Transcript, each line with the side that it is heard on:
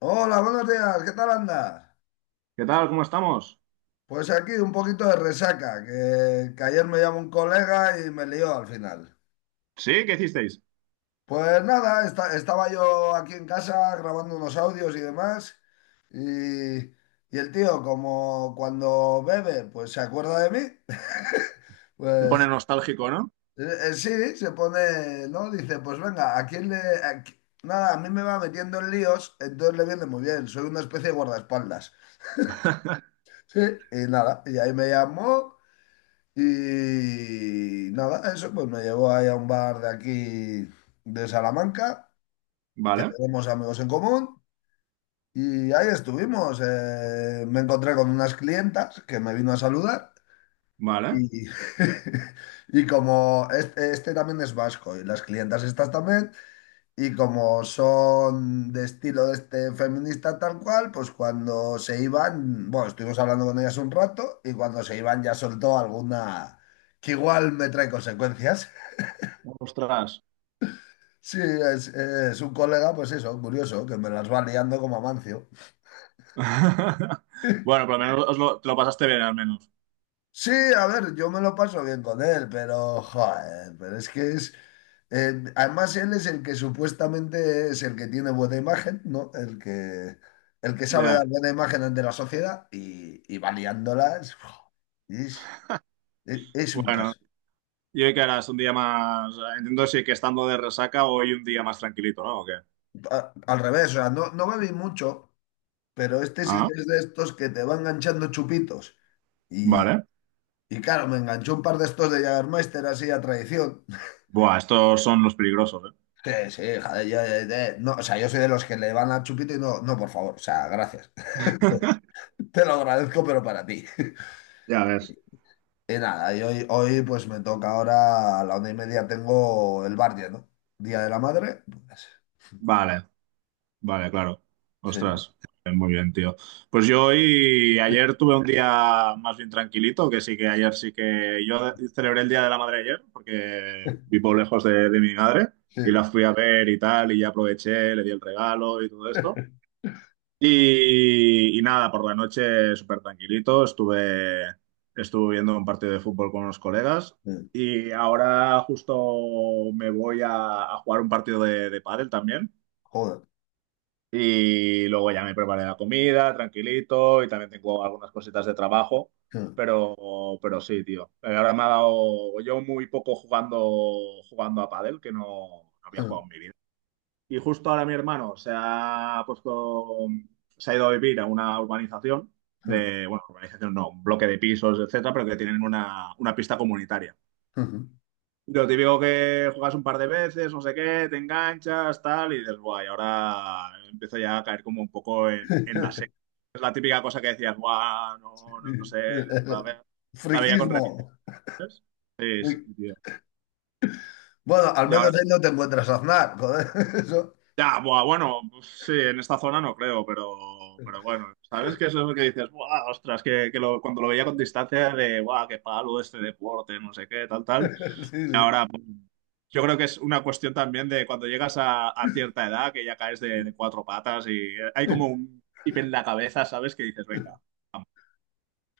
left: Hola, buenos días, ¿qué tal andas?
right: ¿Qué tal? ¿Cómo estamos?
left: Pues aquí un poquito de resaca, que ayer me llamó un colega y me lió al final.
right: ¿Sí? ¿Qué hicisteis?
left: Pues nada, estaba yo aquí en casa grabando unos audios y demás, y, y el tío, como cuando bebe, pues se acuerda de mí,
right: Te pone
left: pues
right: nostálgico, ¿no?
left: eh, sí, se pone, ¿no? Dice, pues venga, ¿a quién le...? Nada, a mí me va metiendo en líos, entonces le viene muy bien, soy una especie de guardaespaldas. Sí, y nada, y ahí me llamó. Y nada, eso pues me llevó ahí a un bar de aquí, de Salamanca, que
right: Vale,
left: tenemos amigos en común. Y ahí estuvimos. Me encontré con unas clientas que me vino a saludar.
right: vale.
left: Y, y como este también es vasco y las clientas estas también, y como son de estilo de este feminista tal cual, pues cuando se iban, bueno, estuvimos hablando con ellas un rato y cuando se iban ya soltó alguna que igual me trae consecuencias.
right: Ostras.
left: Sí, es un colega, pues eso, curioso, que me las va liando como Amancio.
right: Bueno, por lo menos te lo pasaste bien, al menos.
left: Sí, a ver, yo me lo paso bien con él, pero, joder, pero es que es, además, él es el que supuestamente es el que tiene buena imagen, ¿no? El que sabe
right: Ya.
left: dar buena imagen ante la sociedad y va liándola. Es un
right: Bueno,
left: caso.
right: ¿y hoy qué harás? ¿Un día más? Entiendo si que estando de resaca hoy un día más tranquilito, ¿no? ¿O qué?
left: Al revés, o sea, no, no bebí mucho, pero este sí
right: Ah,
left: que es de estos que te va enganchando chupitos. Y,
right: vale.
left: y claro, me enganchó un par de estos de Jägermeister así a tradición.
right: Buah, estos son los peligrosos, ¿eh?
left: Sí, sí, joder, yo no, o sea, yo soy de los que le van a chupito y no, no, por favor, o sea, gracias. Te lo agradezco, pero para ti.
right: Ya ves.
left: Y nada, y hoy, pues me toca ahora, a la 1:30 tengo el bar, ¿no? Día de la Madre, pues,
right: Vale. Vale, claro.
left: sí,
right: Ostras, muy bien, tío. Pues yo hoy, ayer tuve un día más bien tranquilito, que sí que ayer sí que yo celebré el Día de la Madre ayer, porque vivo lejos de mi madre y la
left: sí,
right: fui a ver y tal, y ya aproveché, le di el regalo y todo esto. Y nada, por la noche súper tranquilito, estuve viendo un partido de fútbol con unos colegas
left: sí,
right: y ahora justo me voy a jugar un partido de pádel también.
left: joder.
right: Y luego ya me preparé la comida, tranquilito, y también tengo algunas cositas de trabajo, pero sí, tío. Ahora me ha dado yo muy poco jugando a pádel, que no, no había jugado en mi vida. Y justo ahora mi hermano se ha ido a vivir a una urbanización de, bueno, urbanización no, un bloque de pisos, etcétera, pero que tienen una pista comunitaria. Lo típico que juegas un par de veces, no sé qué, te enganchas, tal, y dices, guay, ahora empiezo ya a caer como un poco en la serie. Es la típica cosa que decías, guau, no, no, no sé, la ve- la veía con
left: Friquismo.
right: reticencias. Sí, sí,
left: Fri-
right: tío.
left: Bueno, al
right: Y
left: menos
right: ahora,
left: ahí no te encuentras a Aznar, joder, eso.
right: ya, buah, bueno, pues sí, en esta zona no creo, pero bueno, ¿sabes qué es eso que dices? Buah, ostras, cuando lo veía con distancia de, guau, qué palo este deporte, no sé qué, tal, tal.
left: Sí,
right: Ahora, pues, yo creo que es una cuestión también de cuando llegas a cierta edad, que ya caes
left: sí.
right: de
left: Sí.
right: cuatro patas y hay como un chip en la cabeza, ¿sabes? Que dices, venga, vamos,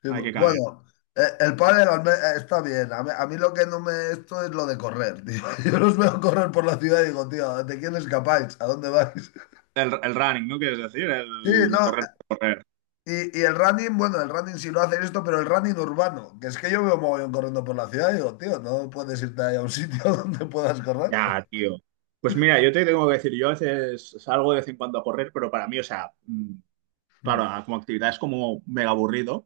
left: Sí,
right: hay que caer.
left: Bueno, el pádel está bien. A mí lo que no me esto es lo de correr, tío. Yo los veo correr por la ciudad y digo, tío, ¿de quién escapáis? ¿A dónde vais?
right: El running, ¿no? Quieres decir,
left: Sí, no,
right: el correr por correr.
left: y el running, bueno, el running sí lo hace esto, pero el running urbano, que es que yo veo mogollón corriendo por la ciudad y digo, tío, no puedes irte ahí a un sitio donde puedas correr.
right: Ya, tío. Pues mira, yo te tengo que decir, yo a veces salgo de vez en cuando a correr, pero para mí, o sea,
left: Mm.
right: claro, como actividad es como mega aburrido.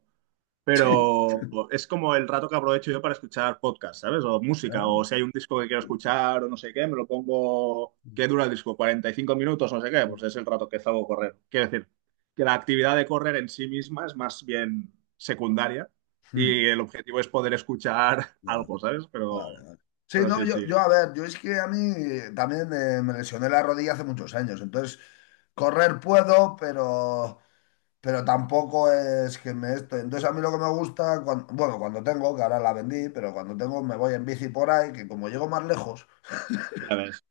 left: Sí.
right: Pero es como el rato que aprovecho yo para escuchar podcast, ¿sabes? O música,
left: Ah,
right: o si hay un disco que quiero escuchar o no sé qué, me lo pongo. ¿Qué dura el disco? ¿45 minutos? No sé qué,
left: mm.
right: pues es el rato que salgo a correr. Quiero decir, que la actividad de correr en sí misma es más bien secundaria
left: Mm.
right: y el objetivo es poder escuchar
left: Ya,
right: algo, ¿sabes?
left: vale, vale. Sí,
right: Pero
left: no,
right: sí,
left: yo,
right: sí,
left: yo, a ver, yo es que a mí también me lesioné la rodilla hace muchos años, entonces correr puedo, pero tampoco es que me esto. Entonces a mí lo que me gusta, bueno, cuando tengo, que ahora la vendí, pero cuando tengo me voy en bici por ahí, que como llego más lejos.
right: ya ves.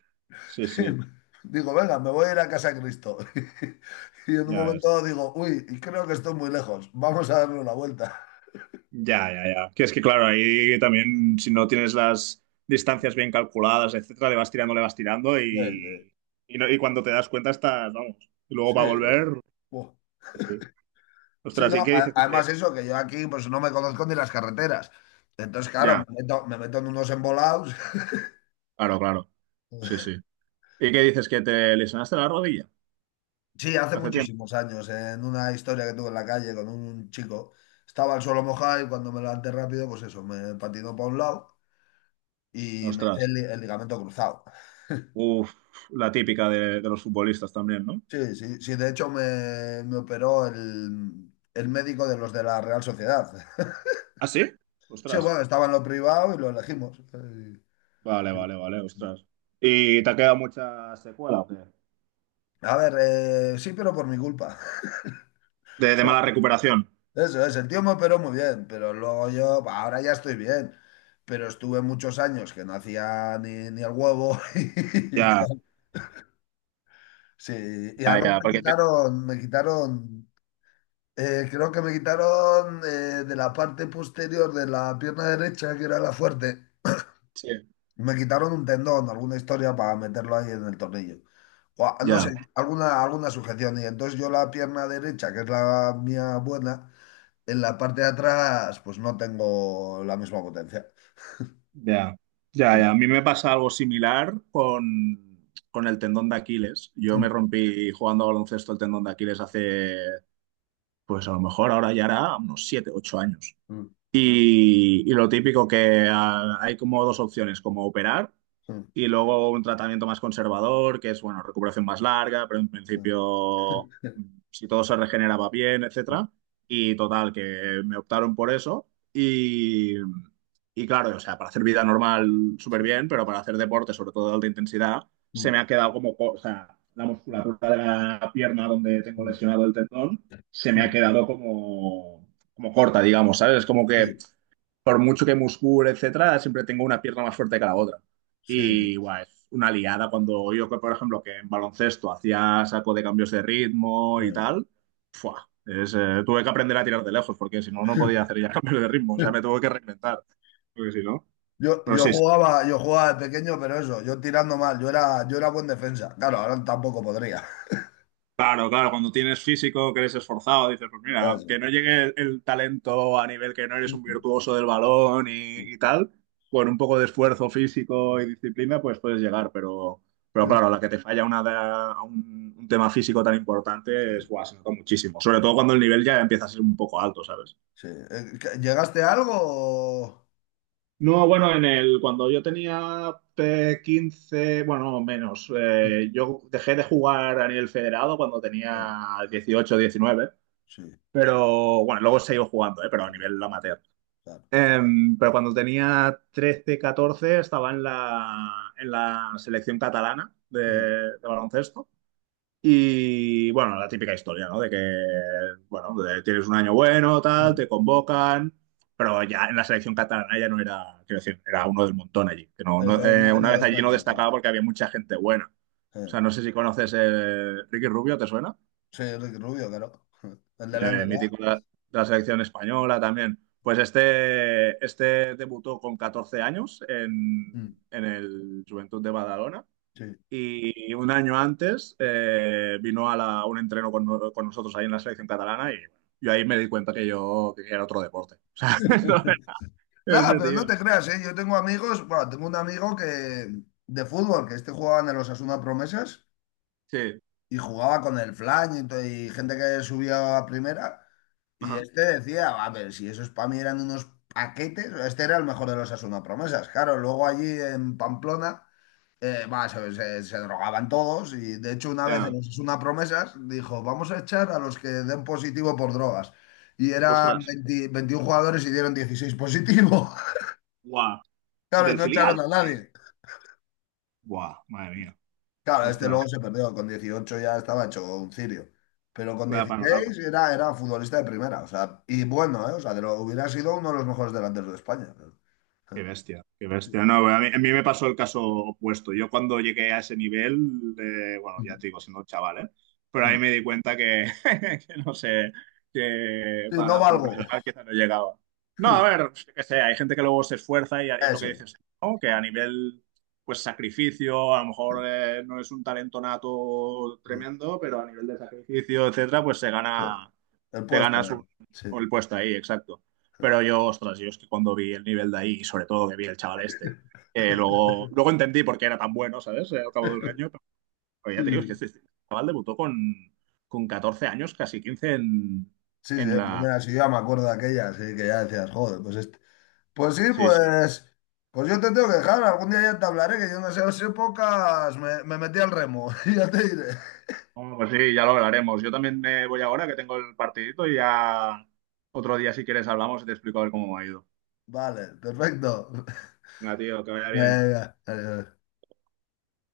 right: Sí, sí,
left: Digo, venga, me voy a ir a casa de Cristo. Y en un
right: ya
left: momento
right: ves.
left: dado digo, uy, y creo que estoy muy lejos. Vamos a darle una vuelta.
right: Ya, ya, ya. Que es que, claro, ahí también, si no tienes las distancias bien calculadas, etcétera, le vas tirando y, y cuando te das cuenta estás, vamos. Y luego
left: Sí,
right: para
left: sí, sí,
right: volver,
left: sí. Buah.
right: sí. Sí.
left: Sí,
right: Ostras,
left: no,
right: ¿y qué dices que
left: además
right: te...
left: eso, que yo aquí pues no me conozco ni las carreteras. Entonces, claro, me
right: Ya,
left: meto, me meto en unos embolados.
right: claro, claro. Sí, sí. ¿Y qué dices que te lesionaste la rodilla
left: Sí, hace
right: hace tiempo?
left: muchísimos años, en una historia que tuve en la calle con un chico, estaba el suelo mojado y cuando me levanté rápido, pues eso, me patinó para un lado y me hice
right: Ostras.
left: el ligamento cruzado.
right: Uf, la típica de los futbolistas también, ¿no?
left: Sí, sí, sí, de hecho me operó el médico de los de la Real Sociedad.
right: ¿Ah, sí?
left: Sí,
right: Ostras.
left: bueno, estaba en lo privado y lo elegimos.
right: Vale, vale, vale, ostras. ¿Y te ha quedado mucha secuela o qué?
left: A ver, sí, pero por mi culpa.
right: De mala recuperación.
left: O sea, eso es, el tío me operó muy bien, pero luego yo, bah, ahora ya estoy bien, pero estuve muchos años que no hacía ni el huevo. Y,
right: Ya,
left: claro, sí, y
right: ya,
left: además
right: ya, porque te-
left: creo que me quitaron de la parte posterior de la pierna derecha, que era la fuerte.
right: Sí.
left: Me quitaron un tendón, alguna historia para meterlo ahí en el tornillo. O, no sé,
right: Ya.
left: alguna sujeción. Y entonces yo la pierna derecha, que es la mía buena, en la parte de atrás, pues no tengo la misma potencia.
right: Ya,
left: Sí.
right: ya, ya. A mí me pasa algo similar con el tendón de Aquiles. Yo me
left: Mm,
right: rompí jugando a baloncesto el tendón de Aquiles hace, pues a lo mejor ahora ya era unos 7, 8 años.
left: mm,
right: Y lo típico que hay como dos opciones, como operar.
left: mm,
right: Y luego un tratamiento más conservador, que es, bueno, recuperación más larga, pero en
left: mm.
right: principio, si todo se regeneraba bien, etcétera. Y total, que me optaron por eso. Y, y claro, o sea, para hacer vida normal súper
left: Sí.
right: bien, pero para hacer deporte, sobre todo de alta intensidad, se me
left: Mm,
right: ha quedado o sea, la
left: mm,
right: musculatura de la pierna donde tengo
left: mm.
right: lesionado el tendón, se me ha
left: Mm.
right: quedado como, como corta, digamos, ¿sabes? Es como que
left: Sí,
right: por mucho que muscule, etcétera, siempre tengo una pierna más fuerte que la otra.
left: sí.
right: Y guau, es una liada cuando yo, que, por ejemplo, que en baloncesto hacía saco de cambios de ritmo y
left: Mm.
right: tal, ¡fua! Tuve que aprender a tirar de lejos porque si no, no podía hacer ya cambios de ritmo, o sea, me tuve que reinventar, porque si no.
left: Yo,
right: Pero
left: yo
right: sí.
left: jugaba, yo jugaba de pequeño, pero eso, yo tirando mal, yo era buen defensa. Claro, ahora tampoco podría.
right: Claro, claro, cuando tienes físico, que eres esforzado, dices, pues mira,
left: Eso.
right: que no llegue el talento a nivel que no eres
left: Sí,
right: un virtuoso del balón y tal, con un poco de esfuerzo físico y disciplina, pues puedes llegar, pero claro, a
left: sí,
right: la que te falla un tema físico tan importante es,
left: sí.
right: guau, se nota muchísimo, sobre todo cuando el nivel ya empieza a ser un poco alto, ¿sabes?
left: Sí. ¿Llegaste a algo?
right: No, bueno, en el, cuando yo tenía 15, bueno, no, menos,
left: Sí,
right: yo dejé de jugar a nivel federado cuando
left: eh,
right: tenía 18, 19.
left: sí,
right: Pero bueno, luego seguí jugando, ¿eh? Pero a
left: sí,
right: nivel amateur.
left: claro.
right: Em, pero cuando tenía 13 14 estaba en la selección catalana
left: Sí.
right: de baloncesto. Y bueno, la típica historia, ¿no? De que, bueno, de- tienes un año bueno, tal, te
left: Mm.
right: convocan, pero ya en la selección catalana ya no era, quiero decir, era uno del montón allí. Que no, no-
left: Eso es, no,
right: una
left: no
right: vez allí no
left: destacas. No.
right: destacaba porque había mucha gente buena. O
left: Eh,
right: sea, no sé si conoces Ricky Rubio, ¿te suena?
left: Sí, Ricky Rubio, claro. El de la
right: Mítico
left: NBA.
right: de la selección española también. Pues este debutó con 14 años
left: Mm,
right: en el Juventud de Badalona
left: sí.
right: y un año antes vino a un entreno con, no- con nosotros ahí en la selección catalana y yo ahí me di cuenta que yo que era otro deporte. O sea,
left: Nada,
right: ese
left: pero
right: tío.
left: no te creas, ¿eh? Yo tengo amigos, bueno, tengo un amigo que de fútbol, que este jugaba en el Osasuna Promesas
right: Sí.
left: y jugaba con el Flan y gente que subía a primera. Y
right: Ajá.
left: este decía, a ver, si esos para mí eran unos paquetes, este era el mejor de los Osasuna Promesas. Claro, luego allí en Pamplona. Va, se drogaban todos y de hecho una vez en
right: Ya.
left: los Osasuna Promesas dijo, vamos a echar a los que den positivo por drogas. Y eran
right: Ostras.
left: 20 21 jugadores y dieron 16 positivo.
right: Guau.
left: Claro, y
right: Del
left: no
right: filial.
left: echaron a nadie.
right: Guau, madre mía.
left: Claro, este
right: Ostras.
left: luego se perdió, con 18 ya estaba hecho un cirio. Pero con
right: Vaya panorama.
left: 16 era futbolista de primera, o sea, y bueno, ¿eh? O sea, hubiera sido uno de los mejores delanteros de España.
right: Qué bestia, qué bestia. No, bueno, a mí me pasó el caso opuesto. Yo cuando llegué a ese nivel, bueno, ya te digo, siendo chaval, ¿eh? Pero ahí me di cuenta que, que no sé, que
left: Sí, no
right: para
left: valgo.
right: profesional quizá no llegaba. No, a ver, yo qué sé, hay gente que luego se esfuerza y es lo que
left: Eso.
right: dices, ¿no? Que a nivel, pues, sacrificio, a lo mejor no es un talento nato
left: Sí,
right: tremendo, pero a nivel de sacrificio, etcétera, pues se
left: sí,
right: gana,
left: el
right: te
left: puesto.
right: ganas un-
left: Sí.
right: el puesto ahí, exacto. Pero yo, ostras, yo es que cuando vi el nivel de ahí, y sobre todo que vi el chaval este, luego entendí por qué era tan bueno, ¿sabes? Al cabo de un año, pero
left: Sí,
right: ya te digo, es que
left: sí,
right: este chaval debutó con 14 años, casi 15
left: sí, sí,
right: en
left: en
right: la...
left: primera ciudad me acuerdo de aquella, así que ya decías, joder, pues este. Pues sí,
right: Sí, sí.
left: pues yo te tengo que dejar, algún día ya te hablaré, que yo en esas épocas me metí al remo. Ya te diré.
right: Bueno, pues sí, ya lo hablaremos. Yo también me voy ahora que tengo el partidito y ya otro día, si quieres, hablamos y te explico a ver cómo me ha ido.
left: Vale, perfecto.
right: Venga, tío, que vaya bien.
left: Venga, adiós.